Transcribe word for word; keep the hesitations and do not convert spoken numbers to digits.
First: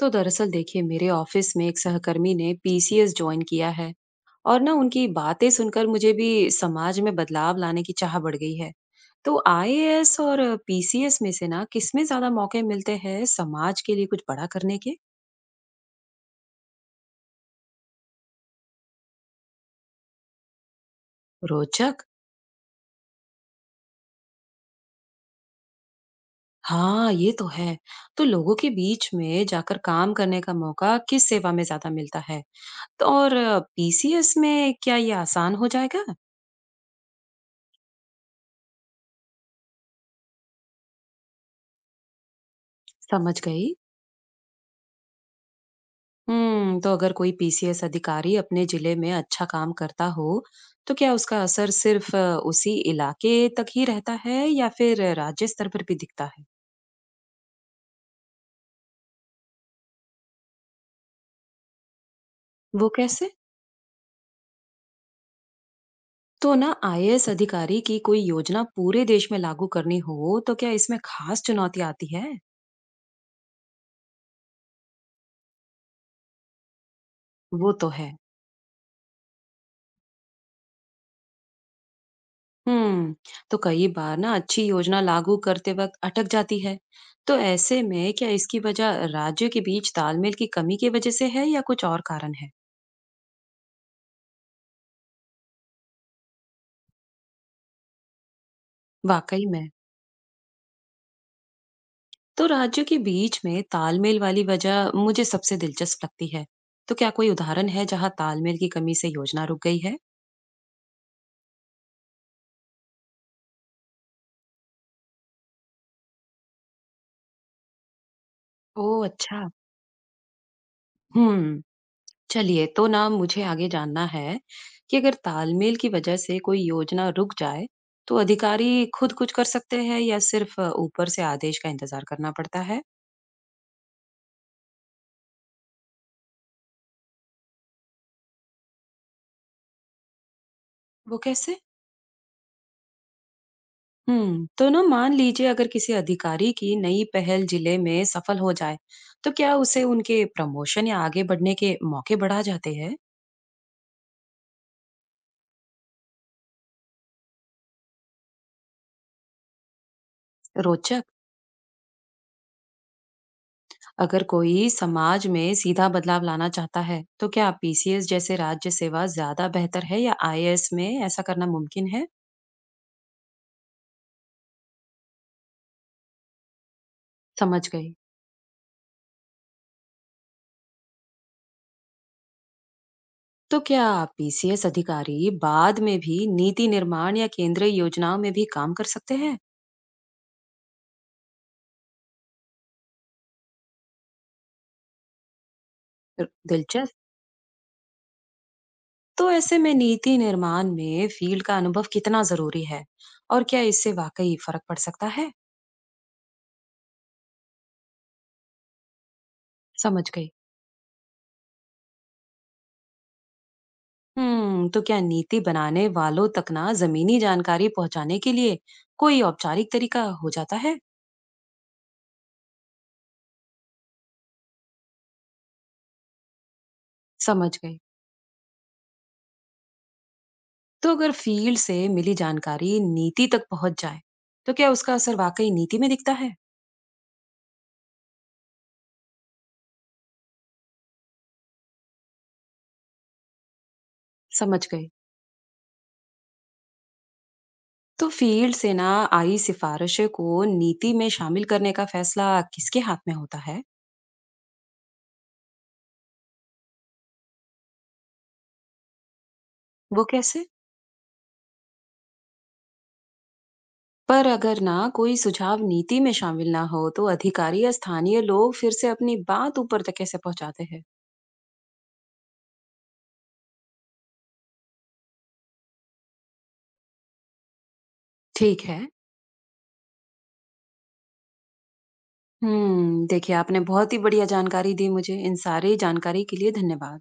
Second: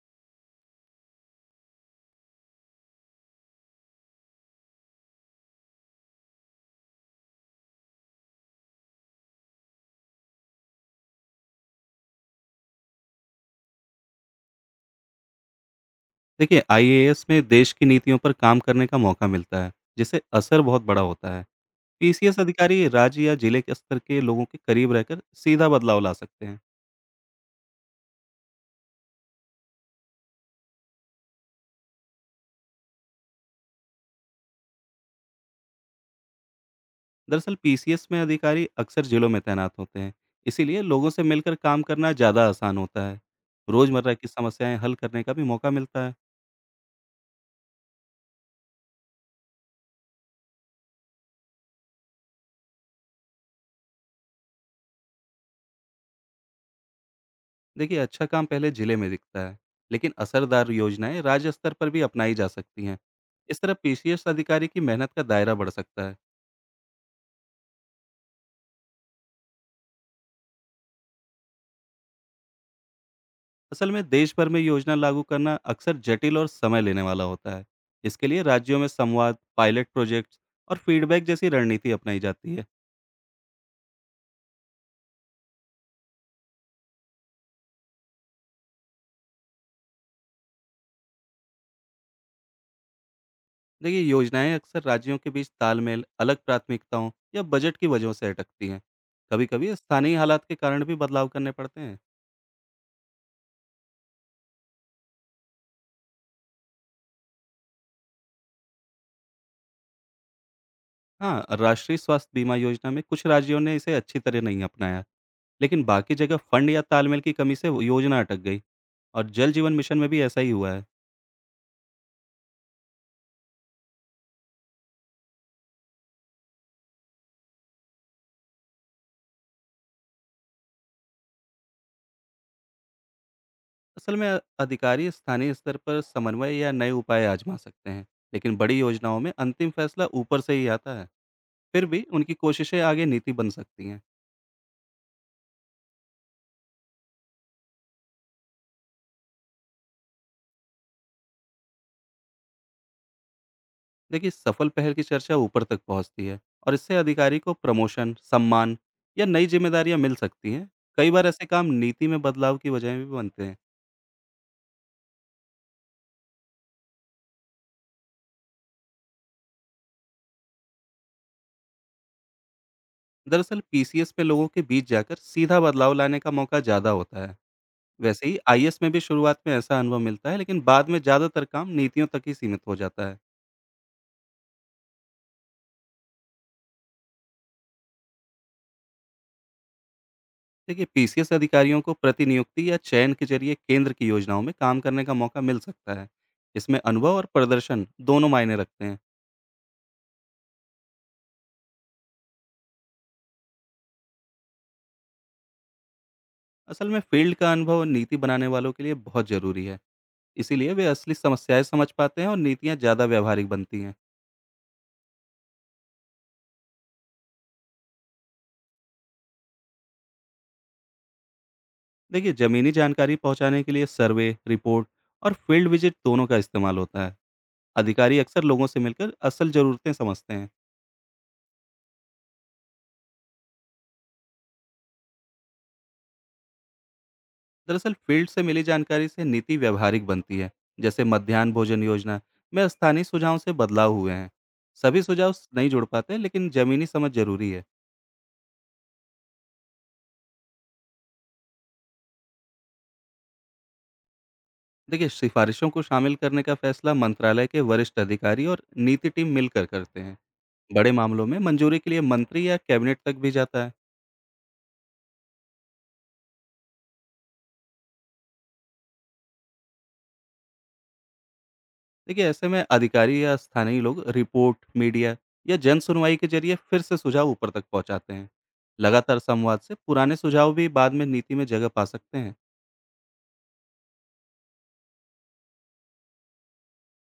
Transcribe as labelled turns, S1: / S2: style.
S1: तो दरअसल देखिए, मेरे ऑफिस में एक सहकर्मी ने पीसीएस ज्वाइन किया है और ना उनकी बातें सुनकर मुझे भी समाज में बदलाव लाने की चाह बढ़ गई है। तो आईएएस और पीसीएस में से ना किसमें ज्यादा मौके मिलते हैं समाज के लिए कुछ बड़ा करने के?
S2: देखिए, आई ए एस में देश की नीतियों पर काम करने का मौका मिलता है, जिससे असर बहुत बड़ा होता है।
S1: रोचक।
S2: पी सी एस अधिकारी राज्य या जिले के स्तर के लोगों के करीब रहकर सीधा बदलाव ला सकते हैं।
S1: हाँ ये तो है। तो लोगों के बीच में जाकर काम करने का मौका किस सेवा में ज्यादा मिलता है? तो और पीसीएस में क्या ये आसान हो जाएगा?
S2: दरअसल पी सी एस में अधिकारी अक्सर जिलों में तैनात होते हैं, इसीलिए लोगों से मिलकर काम करना ज़्यादा आसान होता है।
S1: समझ गई।
S2: रोज़मर्रा की समस्याएं हल करने का भी मौका मिलता है।
S1: हम्म। तो अगर कोई पीसीएस अधिकारी अपने जिले में अच्छा काम करता हो तो क्या उसका असर सिर्फ अ, उसी इलाके तक ही रहता है या फिर राज्य स्तर पर भी दिखता है?
S2: देखिए, अच्छा काम पहले जिले में दिखता है, लेकिन असरदार योजनाएं राज्य स्तर पर भी अपनाई जा सकती
S1: वो
S2: हैं।
S1: कैसे?
S2: इस तरह पी सी एस अधिकारी की मेहनत का दायरा बढ़ सकता है।
S1: तो ना आईएएस अधिकारी की कोई योजना पूरे देश में लागू करनी हो तो क्या इसमें खास चुनौती आती है?
S2: असल में देश भर में योजना लागू करना अक्सर जटिल और समय लेने वाला होता है।
S1: वो तो है।
S2: इसके लिए राज्यों में संवाद, पायलट प्रोजेक्ट्स और फीडबैक जैसी रणनीति अपनाई जाती है।
S1: हम्म। तो कई बार ना अच्छी योजना लागू करते वक्त अटक जाती है। तो ऐसे में क्या इसकी वजह राज्य के बीच तालमेल की कमी की वजह से है या कुछ और कारण है?
S2: देखिए, योजनाएं अक्सर राज्यों के बीच तालमेल, अलग प्राथमिकताओं या बजट की वजहों से अटकती हैं। कभी
S1: वाकई में।
S2: कभी स्थानीय हालात के कारण भी बदलाव करने पड़ते हैं।
S1: तो राज्यों के बीच में तालमेल वाली वजह मुझे सबसे दिलचस्प लगती है। तो क्या कोई उदाहरण है जहां तालमेल की कमी से योजना रुक गई है?
S2: हाँ, राष्ट्रीय स्वास्थ्य बीमा योजना में कुछ राज्यों ने इसे अच्छी तरह नहीं अपनाया, लेकिन बाकी जगह फंड या तालमेल की कमी से वो योजना अटक गई।
S1: ओह
S2: और
S1: अच्छा।
S2: जल जीवन मिशन में भी ऐसा ही हुआ है।
S1: हम्म। चलिए, तो ना मुझे आगे जानना है कि अगर तालमेल की वजह से कोई योजना रुक जाए तो अधिकारी खुद कुछ कर सकते हैं या सिर्फ अ, ऊपर से आदेश का इंतजार करना पड़ता है?
S2: असल में अ- अधिकारी स्थानीय स्तर पर समन्वय या नए उपाय आजमा सकते हैं, लेकिन बड़ी योजनाओं में अंतिम फैसला ऊपर से ही आता है।
S1: वो कैसे?
S2: फिर भी उनकी कोशिशें आगे नीति बन सकती हैं।
S1: हम्म। तो ना मान लीजिए अगर किसी अधिकारी की नई पहल जिले में सफल हो जाए तो क्या उसे उनके प्रमोशन या आगे बढ़ने के मौके बढ़ा जाते हैं?
S2: देखिए, सफल पहल की चर्चा ऊपर तक पहुंचती है और इससे अधिकारी को प्रमोशन, सम्मान या नई जिम्मेदारियां मिल सकती हैं।
S1: रोचक।
S2: कई बार ऐसे काम नीति में बदलाव की वजह भी बनते हैं।
S1: अगर कोई समाज में सीधा बदलाव लाना चाहता है तो क्या पीसीएस जैसे राज्य सेवा ज्यादा बेहतर है या आईएएस में ऐसा करना मुमकिन है?
S2: दरअसल पीसीएस में लोगों के बीच जाकर सीधा बदलाव लाने का मौका ज़्यादा होता है।
S1: समझ गई।
S2: वैसे ही आई ए एस में भी शुरुआत में ऐसा अनुभव मिलता है, लेकिन बाद में ज़्यादातर काम नीतियों तक ही सीमित हो जाता है।
S1: तो क्या पीसीएस अधिकारी बाद में भी नीति निर्माण या केंद्रीय योजनाओं में भी काम कर सकते हैं?
S2: देखिए, पी सी एस अधिकारियों को प्रतिनियुक्ति या चयन के जरिए केंद्र की योजनाओं में काम करने का मौका मिल सकता है। इसमें
S1: दिलचस्प।
S2: अनुभव और प्रदर्शन दोनों मायने रखते हैं।
S1: तो ऐसे में नीति निर्माण में फील्ड का अनुभव कितना जरूरी है और क्या इससे वाकई फर्क पड़ सकता है?
S2: असल में फील्ड का अनुभव नीति बनाने वालों के लिए बहुत जरूरी है।
S1: समझ गई।
S2: इसीलिए वे असली समस्याएं समझ पाते हैं और नीतियां ज़्यादा व्यावहारिक बनती हैं।
S1: हम्म। तो क्या नीति बनाने वालों तक ना जमीनी जानकारी पहुंचाने के लिए कोई औपचारिक तरीका हो जाता है?
S2: देखिए, ज़मीनी जानकारी पहुंचाने के लिए सर्वे, रिपोर्ट और फील्ड विजिट दोनों का इस्तेमाल होता है।
S1: समझ गई।
S2: अधिकारी अक्सर लोगों से मिलकर असल ज़रूरतें समझते हैं।
S1: तो अगर फील्ड से मिली जानकारी नीति तक पहुंच जाए तो क्या उसका असर वाकई नीति में दिखता है?
S2: दरअसल फील्ड से मिली जानकारी से नीति व्यवहारिक बनती है। जैसे मध्यान्ह भोजन योजना में स्थानीय सुझावों से बदलाव हुए हैं।
S1: समझ गई।
S2: सभी सुझाव स- नहीं जुड़ पाते, लेकिन जमीनी समझ जरूरी है।
S1: तो फील्ड से ना आई सिफारिशें को नीति में शामिल करने का फैसला किसके हाथ में होता है?
S2: देखिए, सिफारिशों को शामिल करने का फैसला मंत्रालय के वरिष्ठ अधिकारी और नीति टीम मिलकर करते
S1: वो
S2: हैं।
S1: कैसे?
S2: बड़े मामलों में मंजूरी के लिए मंत्री या कैबिनेट तक भी जाता है।
S1: पर अगर ना कोई सुझाव नीति में शामिल ना हो तो अधिकारी या स्थानीय लोग फिर से अपनी बात ऊपर तक कैसे पहुंचाते हैं?
S2: देखिए, ऐसे में अधिकारी या स्थानीय लोग रिपोर्ट, मीडिया या जन सुनवाई के जरिए फिर से सुझाव ऊपर तक पहुंचाते हैं।
S1: ठीक है।
S2: लगातार संवाद से पुराने सुझाव भी बाद में नीति में जगह पा सकते हैं।
S1: हम्म। देखिए, आपने बहुत ही बढ़िया जानकारी दी, मुझे इन सारी जानकारी के लिए धन्यवाद।